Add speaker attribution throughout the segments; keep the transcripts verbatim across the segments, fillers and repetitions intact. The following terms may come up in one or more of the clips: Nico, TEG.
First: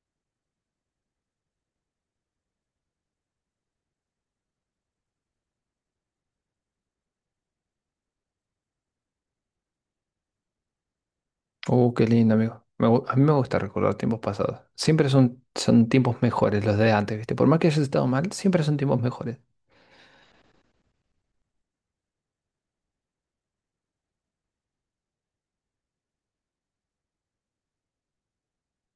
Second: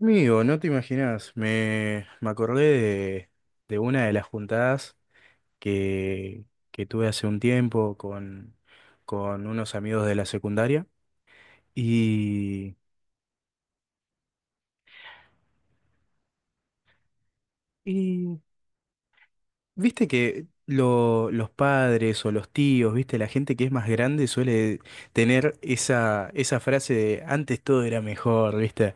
Speaker 1: Amigo, no te imaginas, me, me acordé de, de una de las juntadas que, que tuve hace un tiempo con, con unos amigos de la secundaria
Speaker 2: Oh, qué lindo, amigo.
Speaker 1: y,
Speaker 2: Me gu- a mí me gusta recordar tiempos pasados. Siempre son, son tiempos mejores los de antes, ¿viste? Por más que hayas estado mal,
Speaker 1: y
Speaker 2: siempre son tiempos mejores.
Speaker 1: viste que lo- los padres o los tíos, viste, la gente que es más grande suele tener esa, esa frase de antes todo era mejor, viste.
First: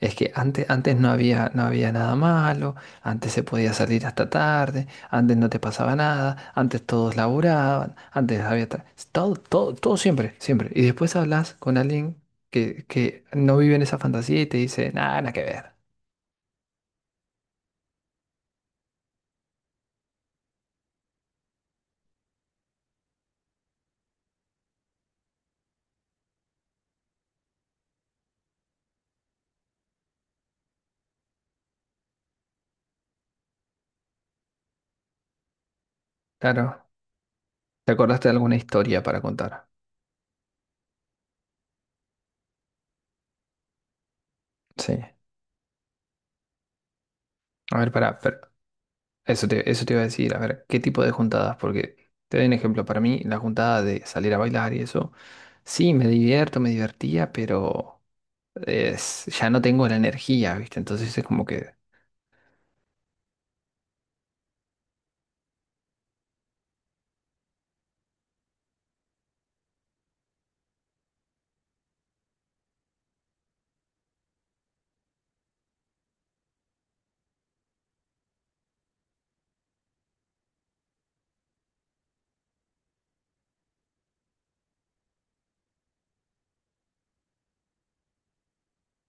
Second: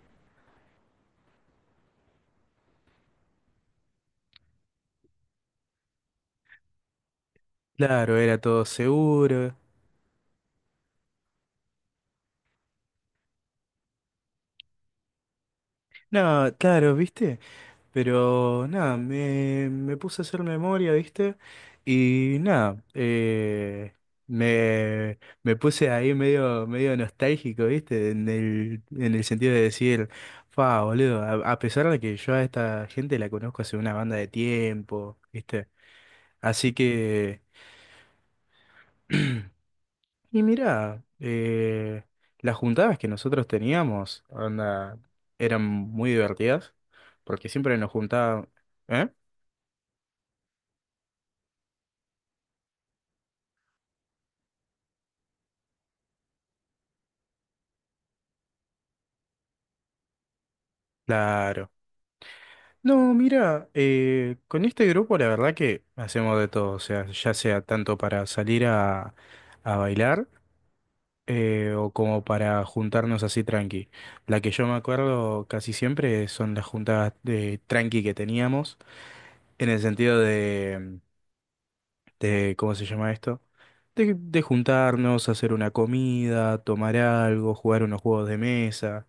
Speaker 2: Es que antes, antes no había, no había nada malo, antes se podía salir hasta tarde, antes no te pasaba nada, antes todos laburaban,
Speaker 1: Claro, era
Speaker 2: antes
Speaker 1: todo
Speaker 2: había tra- todo,
Speaker 1: seguro.
Speaker 2: todo, todo siempre, siempre. Y después hablas con alguien que, que no vive en esa fantasía y te dice, nada, nada que ver.
Speaker 1: No, claro, viste. Pero nada, me, me puse a hacer memoria, ¿viste? Y nada, eh, me, me puse ahí medio, medio nostálgico, ¿viste? En el, en el sentido de decir, fa, boludo, a, a pesar de que yo a esta gente la conozco hace una banda de tiempo, ¿viste? Así
Speaker 2: Claro,
Speaker 1: que,
Speaker 2: ¿te acordaste de alguna historia para contar?
Speaker 1: y mirá, eh, las juntadas que nosotros teníamos,
Speaker 2: Sí.
Speaker 1: onda, eran muy divertidas, porque siempre
Speaker 2: A
Speaker 1: nos
Speaker 2: ver, pará.
Speaker 1: juntaban, ¿eh?
Speaker 2: Eso te, eso te iba a decir, a ver, ¿qué tipo de juntadas? Porque te doy un ejemplo, para mí la juntada de salir a bailar y eso, sí, me divierto, me divertía, pero es- ya no tengo la energía, ¿viste? Entonces es como
Speaker 1: Claro.
Speaker 2: que
Speaker 1: No, mira, eh, con este grupo la verdad que hacemos de todo, o sea, ya sea tanto para salir a, a bailar eh, o como para juntarnos así tranqui. La que yo me acuerdo casi siempre son las juntadas de tranqui que teníamos, en el sentido de, de ¿cómo se llama esto? De, de juntarnos, hacer una comida, tomar algo, jugar unos juegos de mesa,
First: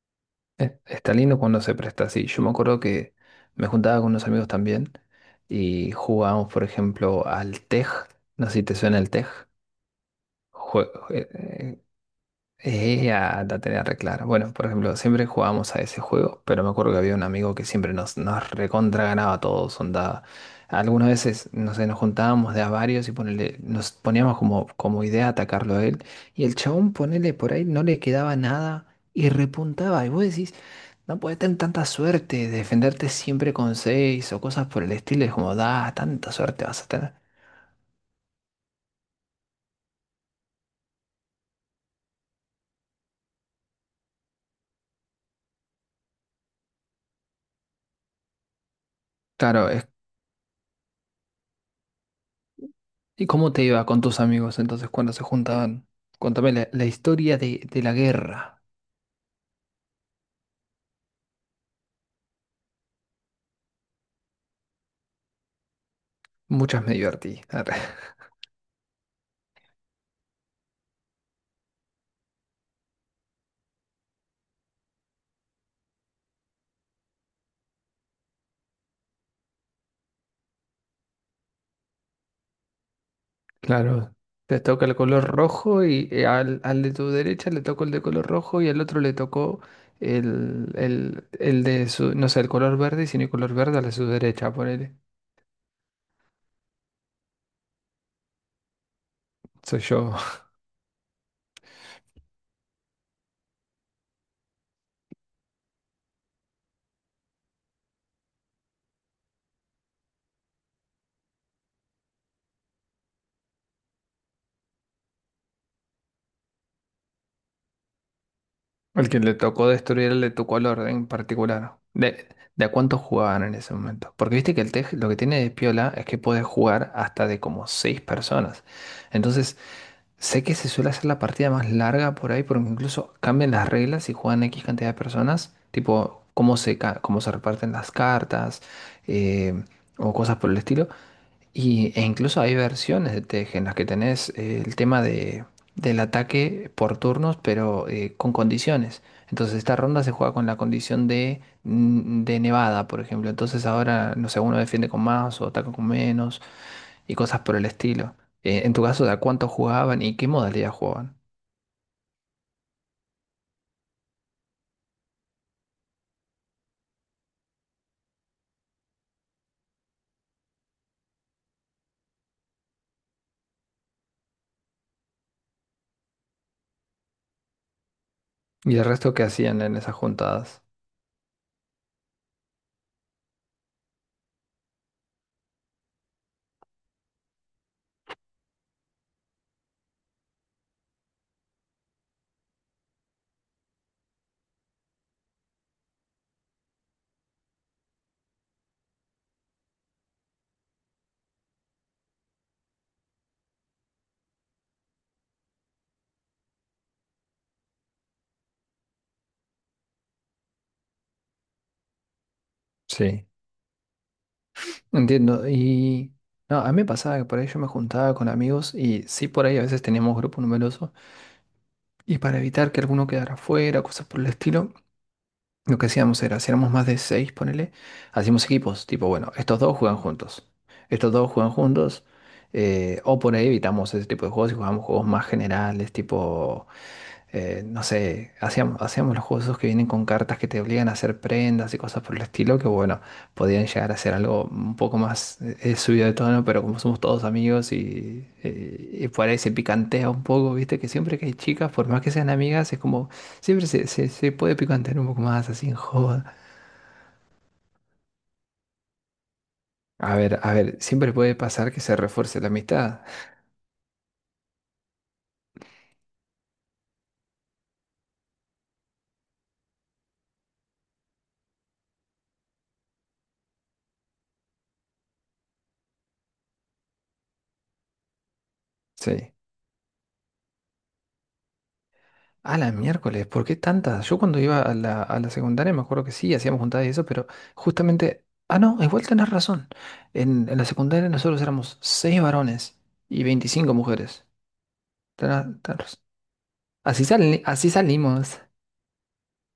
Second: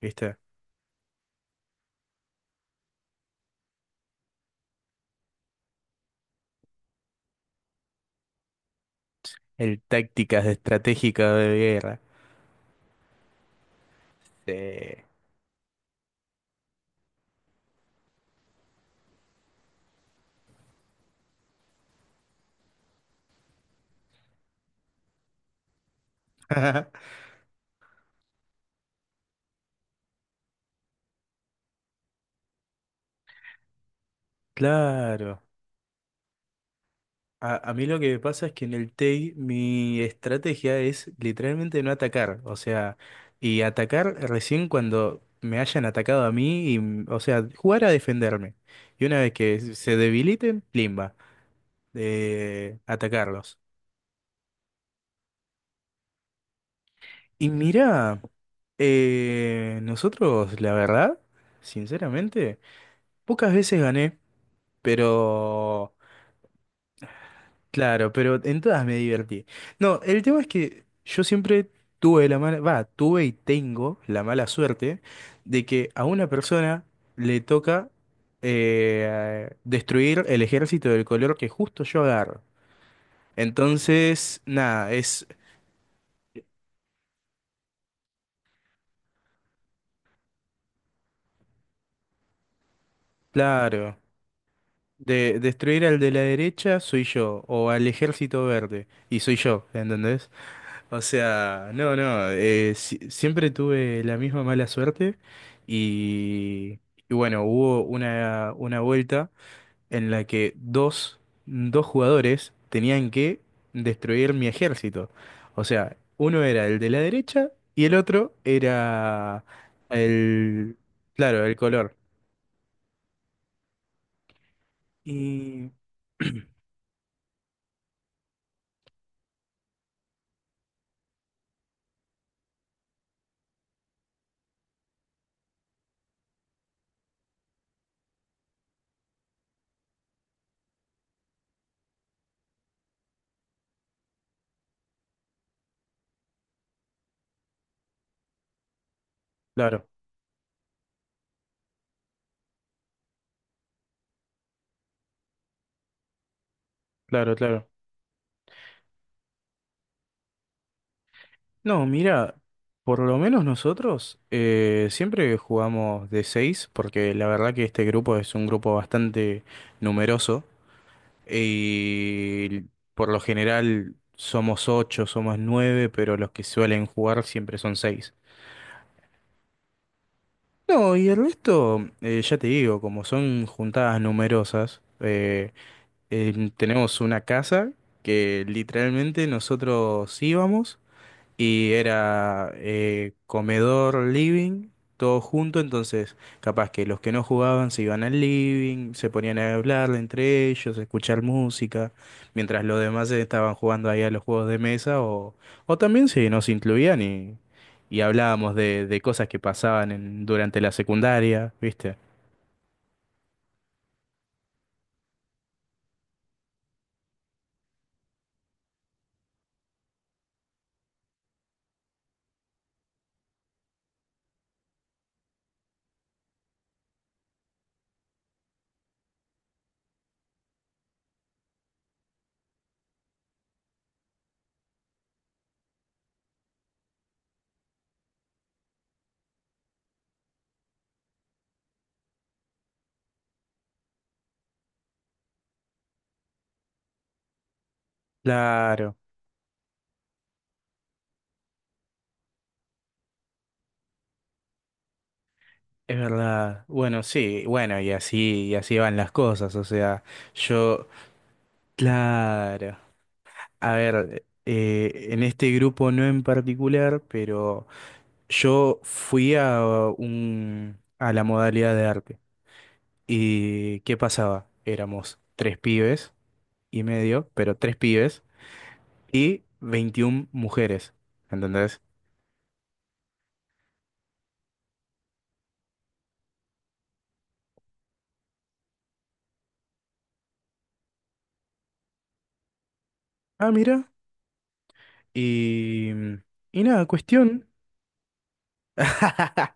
Speaker 1: ¿viste?
Speaker 2: eh, está lindo cuando se presta así. Yo me acuerdo que me juntaba con unos amigos también y jugábamos, por ejemplo, al tej, no sé si te suena el tej.
Speaker 1: El tácticas de estratégica de guerra.
Speaker 2: Eh, ah, la tenía re clara. Bueno, por ejemplo,
Speaker 1: Sí.
Speaker 2: siempre jugábamos a ese juego, pero me acuerdo que había un amigo que siempre nos, nos recontra ganaba a todos, onda. Algunas veces, no sé, nos juntábamos de a varios y ponele, nos poníamos como, como idea atacarlo a él. Y el chabón, ponele por ahí, no le quedaba nada y repuntaba. Y vos decís, no puedes tener tanta suerte, defenderte siempre con seis o cosas por el estilo. Es
Speaker 1: Claro.
Speaker 2: como, da, tanta suerte vas a tener.
Speaker 1: A, a mí lo que me pasa es que en el T E I mi estrategia es literalmente no atacar, o sea, y atacar recién cuando me hayan atacado a mí, y, mm, o sea, jugar a defenderme. Y una vez que
Speaker 2: Claro, es
Speaker 1: se debiliten, limba, eh,
Speaker 2: ¿y cómo
Speaker 1: atacarlos.
Speaker 2: te iba con tus amigos entonces cuando se juntaban? Cuéntame la, la historia
Speaker 1: Y
Speaker 2: de, de la
Speaker 1: mira,
Speaker 2: guerra.
Speaker 1: eh, nosotros, la verdad, sinceramente, pocas veces gané, pero...
Speaker 2: Muchas me divertí.
Speaker 1: Claro, pero en todas me divertí. No, el tema es que yo siempre tuve la mala, va, tuve y tengo la mala suerte de que a una persona le toca eh, destruir el ejército del color que justo yo agarro.
Speaker 2: Claro,
Speaker 1: Entonces,
Speaker 2: te toca
Speaker 1: nada,
Speaker 2: el color
Speaker 1: es
Speaker 2: rojo y eh, al, al de tu derecha le tocó el de color rojo y al otro le tocó el, el, el de su, no sé, el color verde, sino el color verde al de
Speaker 1: claro.
Speaker 2: su derecha, ponele.
Speaker 1: De destruir al de la derecha soy yo, o al ejército verde, y soy yo,
Speaker 2: Soy yo.
Speaker 1: ¿entendés? O sea, no, no, eh, si- siempre tuve la misma mala suerte y, y bueno, hubo una, una vuelta en la que dos, dos jugadores tenían que destruir mi ejército. O sea, uno era el de la derecha y el otro
Speaker 2: El que le
Speaker 1: era
Speaker 2: tocó destruir le tocó al
Speaker 1: el,
Speaker 2: orden en
Speaker 1: claro, el
Speaker 2: particular.
Speaker 1: color.
Speaker 2: ¿De, de a cuánto jugaban en ese momento? Porque viste que el T E G lo que tiene de
Speaker 1: Y
Speaker 2: piola es que puede jugar hasta de como seis personas. Entonces, sé que se suele hacer la partida más larga por ahí, porque incluso cambian las reglas y juegan X cantidad de personas, tipo cómo se, ca- cómo se reparten las cartas, eh, o cosas por el estilo. Y, e incluso hay versiones de T E G en las que tenés eh, el tema de, del ataque por turnos, pero eh, con condiciones. Entonces esta
Speaker 1: claro,
Speaker 2: ronda se juega con la condición de, mm, de nevada, por ejemplo. Entonces ahora, no sé, uno defiende con más o ataca con menos y
Speaker 1: claro,
Speaker 2: cosas por el
Speaker 1: claro.
Speaker 2: estilo. Eh, en tu caso, ¿de a cuánto jugaban y qué modalidad jugaban?
Speaker 1: No, mira, por lo menos nosotros eh, siempre jugamos de seis, porque la verdad que este grupo es un grupo bastante numeroso y por lo general somos ocho, somos nueve, pero los que suelen jugar siempre son seis.
Speaker 2: Y el resto que hacían en esas juntadas.
Speaker 1: No, y el resto, eh, ya te digo, como son juntadas numerosas, eh, em, tenemos una casa que literalmente nosotros íbamos. Y era eh, comedor, living, todo junto, entonces capaz que los que no jugaban se iban al living, se ponían a hablar entre ellos, a escuchar música, mientras los demás estaban jugando ahí a los juegos de mesa o, o también si nos incluían y, y hablábamos de, de cosas que pasaban en- durante la secundaria, ¿viste?
Speaker 2: Sí. Entiendo, y no, a mí me pasaba que por ahí yo me juntaba con amigos y sí por ahí a veces teníamos grupos numerosos. Y para evitar que alguno quedara fuera, cosas por el estilo, lo que hacíamos era, si éramos más de seis, ponele, hacíamos equipos, tipo, bueno, estos dos juegan juntos, estos dos juegan juntos, eh, o por ahí evitamos ese tipo de juegos y jugamos juegos más generales, tipo eh, no sé, hacíamos, hacíamos los juegos esos que vienen con cartas que te obligan a hacer prendas y cosas por el estilo, que bueno, podían llegar a ser algo un poco más eh, eh, subido de tono, pero como somos todos amigos y, eh,
Speaker 1: Claro,
Speaker 2: y por ahí se picantea un poco, viste, que siempre que hay chicas, por más que sean amigas, es como, siempre se, se, se puede picantear un poco más, así en
Speaker 1: es
Speaker 2: joda.
Speaker 1: verdad. Bueno, sí, bueno, y así, y así van las cosas, o sea,
Speaker 2: A ver, a ver,
Speaker 1: yo,
Speaker 2: siempre puede pasar que se refuerce la
Speaker 1: claro.
Speaker 2: amistad.
Speaker 1: A ver, eh, en este grupo no en particular, pero yo fui a un, a la modalidad de arte. ¿Y qué pasaba? Éramos tres pibes y medio, pero tres pibes
Speaker 2: Sí.
Speaker 1: y veintiuna mujeres. ¿Entendés?
Speaker 2: A la miércoles, ¿por qué tantas? Yo cuando iba a la, a la secundaria me acuerdo que sí, hacíamos juntadas y eso, pero justamente, ah, no, igual tenés razón. En, en la secundaria nosotros éramos seis varones y
Speaker 1: Ah,
Speaker 2: veinticinco
Speaker 1: mira.
Speaker 2: mujeres. Tenés- tenés
Speaker 1: Y,
Speaker 2: razón.
Speaker 1: y nada,
Speaker 2: Así sali-
Speaker 1: cuestión.
Speaker 2: así salimos.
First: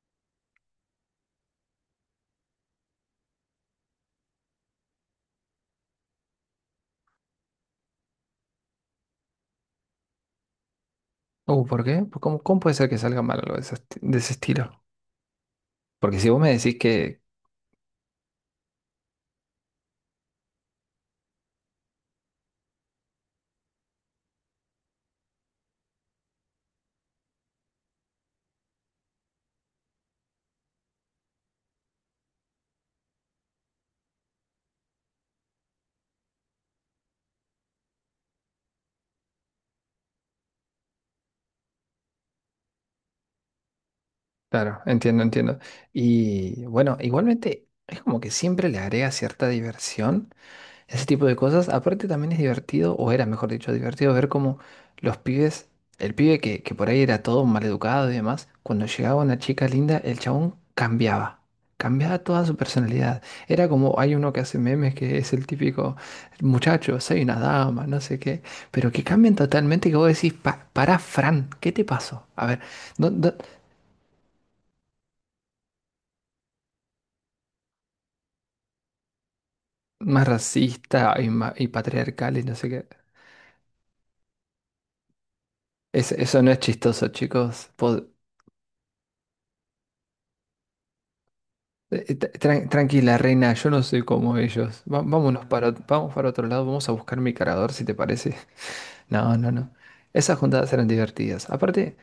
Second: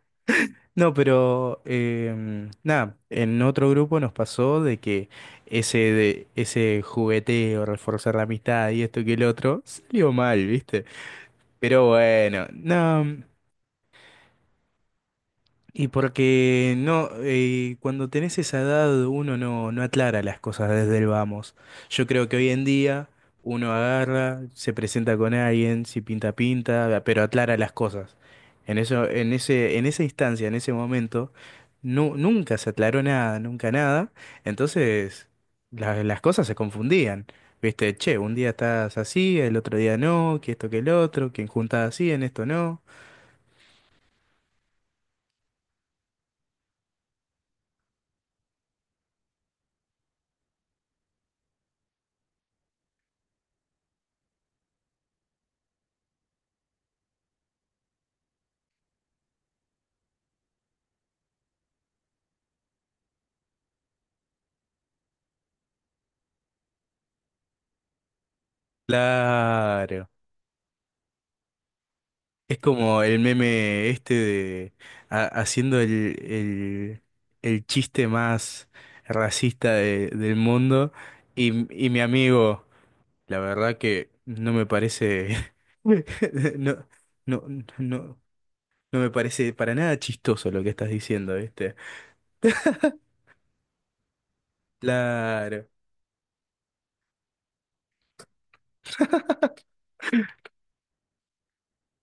Speaker 1: No, pero em, nada, en otro grupo nos pasó de que ese, de, ese jugueteo, reforzar la amistad y esto que el otro, salió mal, ¿viste?
Speaker 2: Uh, ¿por
Speaker 1: Pero
Speaker 2: qué? ¿Por ¿cómo,
Speaker 1: bueno,
Speaker 2: cómo puede ser que
Speaker 1: no.
Speaker 2: salga mal algo de ese, esti- de ese estilo?
Speaker 1: Y
Speaker 2: Porque si vos me
Speaker 1: porque
Speaker 2: decís
Speaker 1: no,
Speaker 2: que,
Speaker 1: eh, cuando tenés esa edad uno no, no aclara las cosas desde el vamos. Yo creo que hoy en día uno agarra, se presenta con alguien, si pinta, pinta, pero aclara las cosas. En eso, en ese, en esa instancia, en ese momento, nu- nunca se aclaró nada, nunca nada. Entonces, la- las cosas se confundían. Viste, che, un día estás así, el otro día no, que esto que el otro, que en juntada así, en esto no.
Speaker 2: claro, entiendo, entiendo. Y bueno, igualmente es como que siempre le agrega cierta diversión ese tipo de cosas. Aparte también es divertido, o era mejor dicho, divertido ver cómo los pibes, el pibe que, que por ahí era todo maleducado y demás, cuando llegaba una chica linda, el chabón cambiaba. Cambiaba toda su personalidad. Era como, hay uno que hace memes que es el típico muchacho, soy una dama, no sé qué, pero que cambian totalmente que vos
Speaker 1: Claro.
Speaker 2: decís, para pará, Fran, ¿qué te pasó? A
Speaker 1: Es
Speaker 2: ver,
Speaker 1: como
Speaker 2: no-
Speaker 1: el
Speaker 2: no-
Speaker 1: meme este de ha- haciendo el, el, el chiste más racista de-
Speaker 2: más
Speaker 1: del mundo
Speaker 2: racista y, ma-
Speaker 1: y,
Speaker 2: y
Speaker 1: y mi
Speaker 2: patriarcal y no
Speaker 1: amigo,
Speaker 2: sé qué.
Speaker 1: la verdad que no me parece,
Speaker 2: Es- eso no es
Speaker 1: no,
Speaker 2: chistoso,
Speaker 1: no,
Speaker 2: chicos. Po-
Speaker 1: no, no me parece para nada chistoso lo que estás diciendo, ¿viste?
Speaker 2: Eh, tra- tran- Tranquila, reina, yo no soy como ellos. Va- vámonos
Speaker 1: Claro,
Speaker 2: para, ot- vamos para otro lado, vamos a buscar mi cargador si te parece. No, no, no. Esas juntadas eran divertidas. Aparte,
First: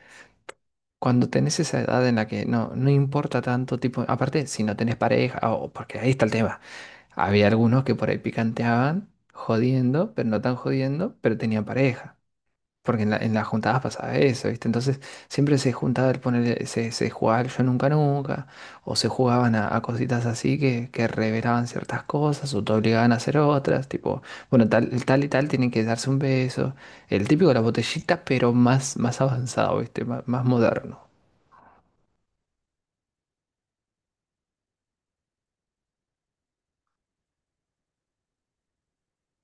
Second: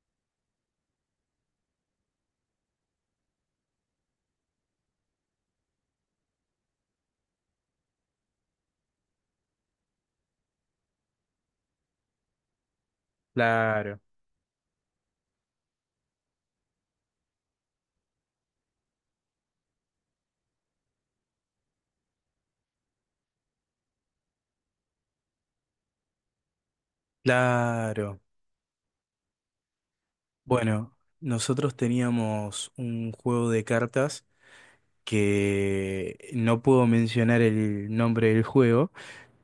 Speaker 2: cuando tenés esa edad en la que no, no importa tanto tipo, aparte, si no tenés pareja, o porque ahí está el tema. Había algunos que por ahí picanteaban, jodiendo, pero no tan jodiendo, pero tenían pareja. Porque en la, en las juntadas
Speaker 1: claro,
Speaker 2: pasaba eso, ¿viste? Entonces siempre se juntaba el poner, se, se jugaba el yo nunca nunca, o se jugaban a, a cositas así que, que revelaban ciertas cosas, o te obligaban a hacer otras, tipo, bueno, tal, el tal y tal tienen que darse un beso, el típico de la
Speaker 1: claro.
Speaker 2: botellita, pero más, más avanzado, ¿viste? Má- más
Speaker 1: Bueno,
Speaker 2: moderno.
Speaker 1: nosotros teníamos un juego de cartas que no puedo mencionar el nombre del juego,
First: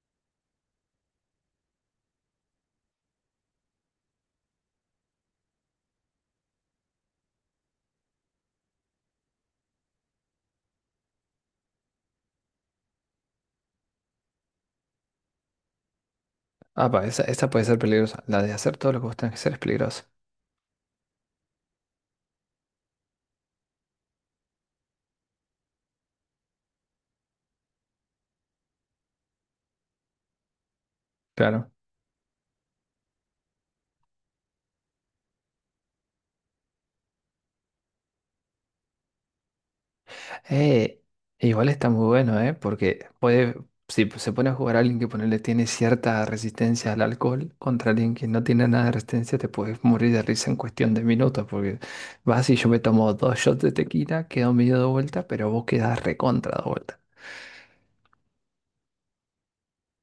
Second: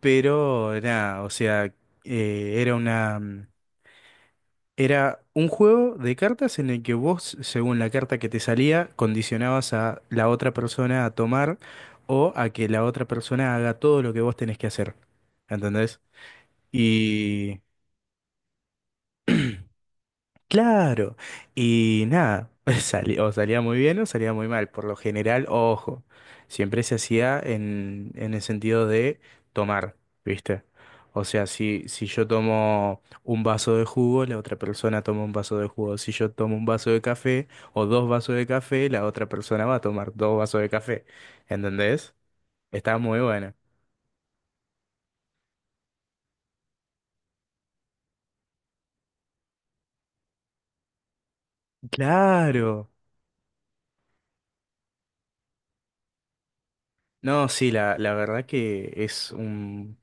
Speaker 1: pero nada, o sea, eh, era una, mm, era un juego de cartas en el que vos, según la carta que te salía, condicionabas a la otra persona a tomar o a que la otra persona haga todo lo que vos tenés que hacer. ¿Entendés?
Speaker 2: Ah, pa, esa, esa
Speaker 1: Y
Speaker 2: puede ser peligrosa, la de hacer todo lo que vos tenés que hacer es peligrosa,
Speaker 1: claro. Y nada, salía, o salía muy bien o salía muy mal. Por lo general, ojo, siempre se hacía en, en el sentido de tomar, ¿viste? O sea,
Speaker 2: claro.
Speaker 1: si, si yo tomo un vaso de jugo, la otra persona toma un vaso de jugo. Si yo tomo un vaso de café o dos vasos de café, la otra persona va a tomar dos vasos de
Speaker 2: Eh,
Speaker 1: café.
Speaker 2: Igual está muy
Speaker 1: ¿Entendés?
Speaker 2: bueno, ¿eh?
Speaker 1: Está
Speaker 2: Porque
Speaker 1: muy bueno.
Speaker 2: puede, si se pone a jugar a alguien que ponerle tiene cierta resistencia al alcohol contra alguien que no tiene nada de resistencia, te puedes morir de risa en cuestión de minutos, porque vas y yo me
Speaker 1: Claro.
Speaker 2: tomo dos shots de tequila, quedo medio de vuelta, pero vos quedás recontra de vuelta.
Speaker 1: No, sí, la, la verdad que es un,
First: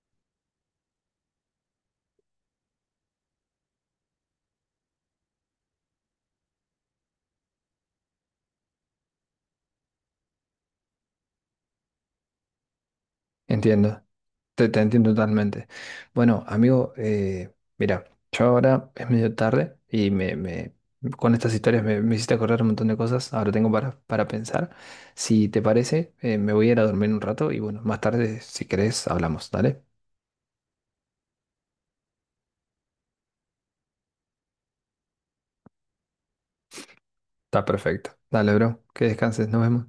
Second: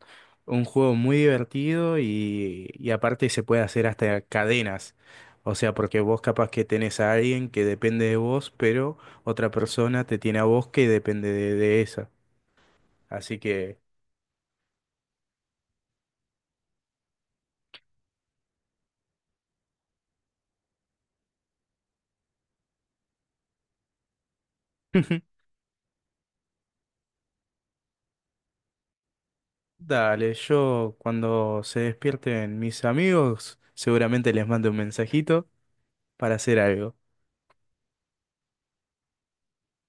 Speaker 1: un juego muy divertido y, y aparte se puede hacer hasta cadenas. O sea, porque vos capaz que tenés a alguien que depende de vos, pero otra persona te tiene a vos que depende de, de esa. Así que,
Speaker 2: Entiendo. Te, te entiendo totalmente. Bueno, amigo, eh, mira, yo ahora es medio tarde y me, me- con estas historias me, me hiciste acordar un montón de cosas. Ahora tengo para, para pensar. Si te parece, eh, me voy a ir a dormir un rato y bueno, más tarde, si querés, hablamos. Dale.
Speaker 1: dale, yo cuando se despierten mis amigos, seguramente les mando un mensajito para hacer algo.
Speaker 2: Está perfecto. Dale, bro. Que descanses. Nos vemos.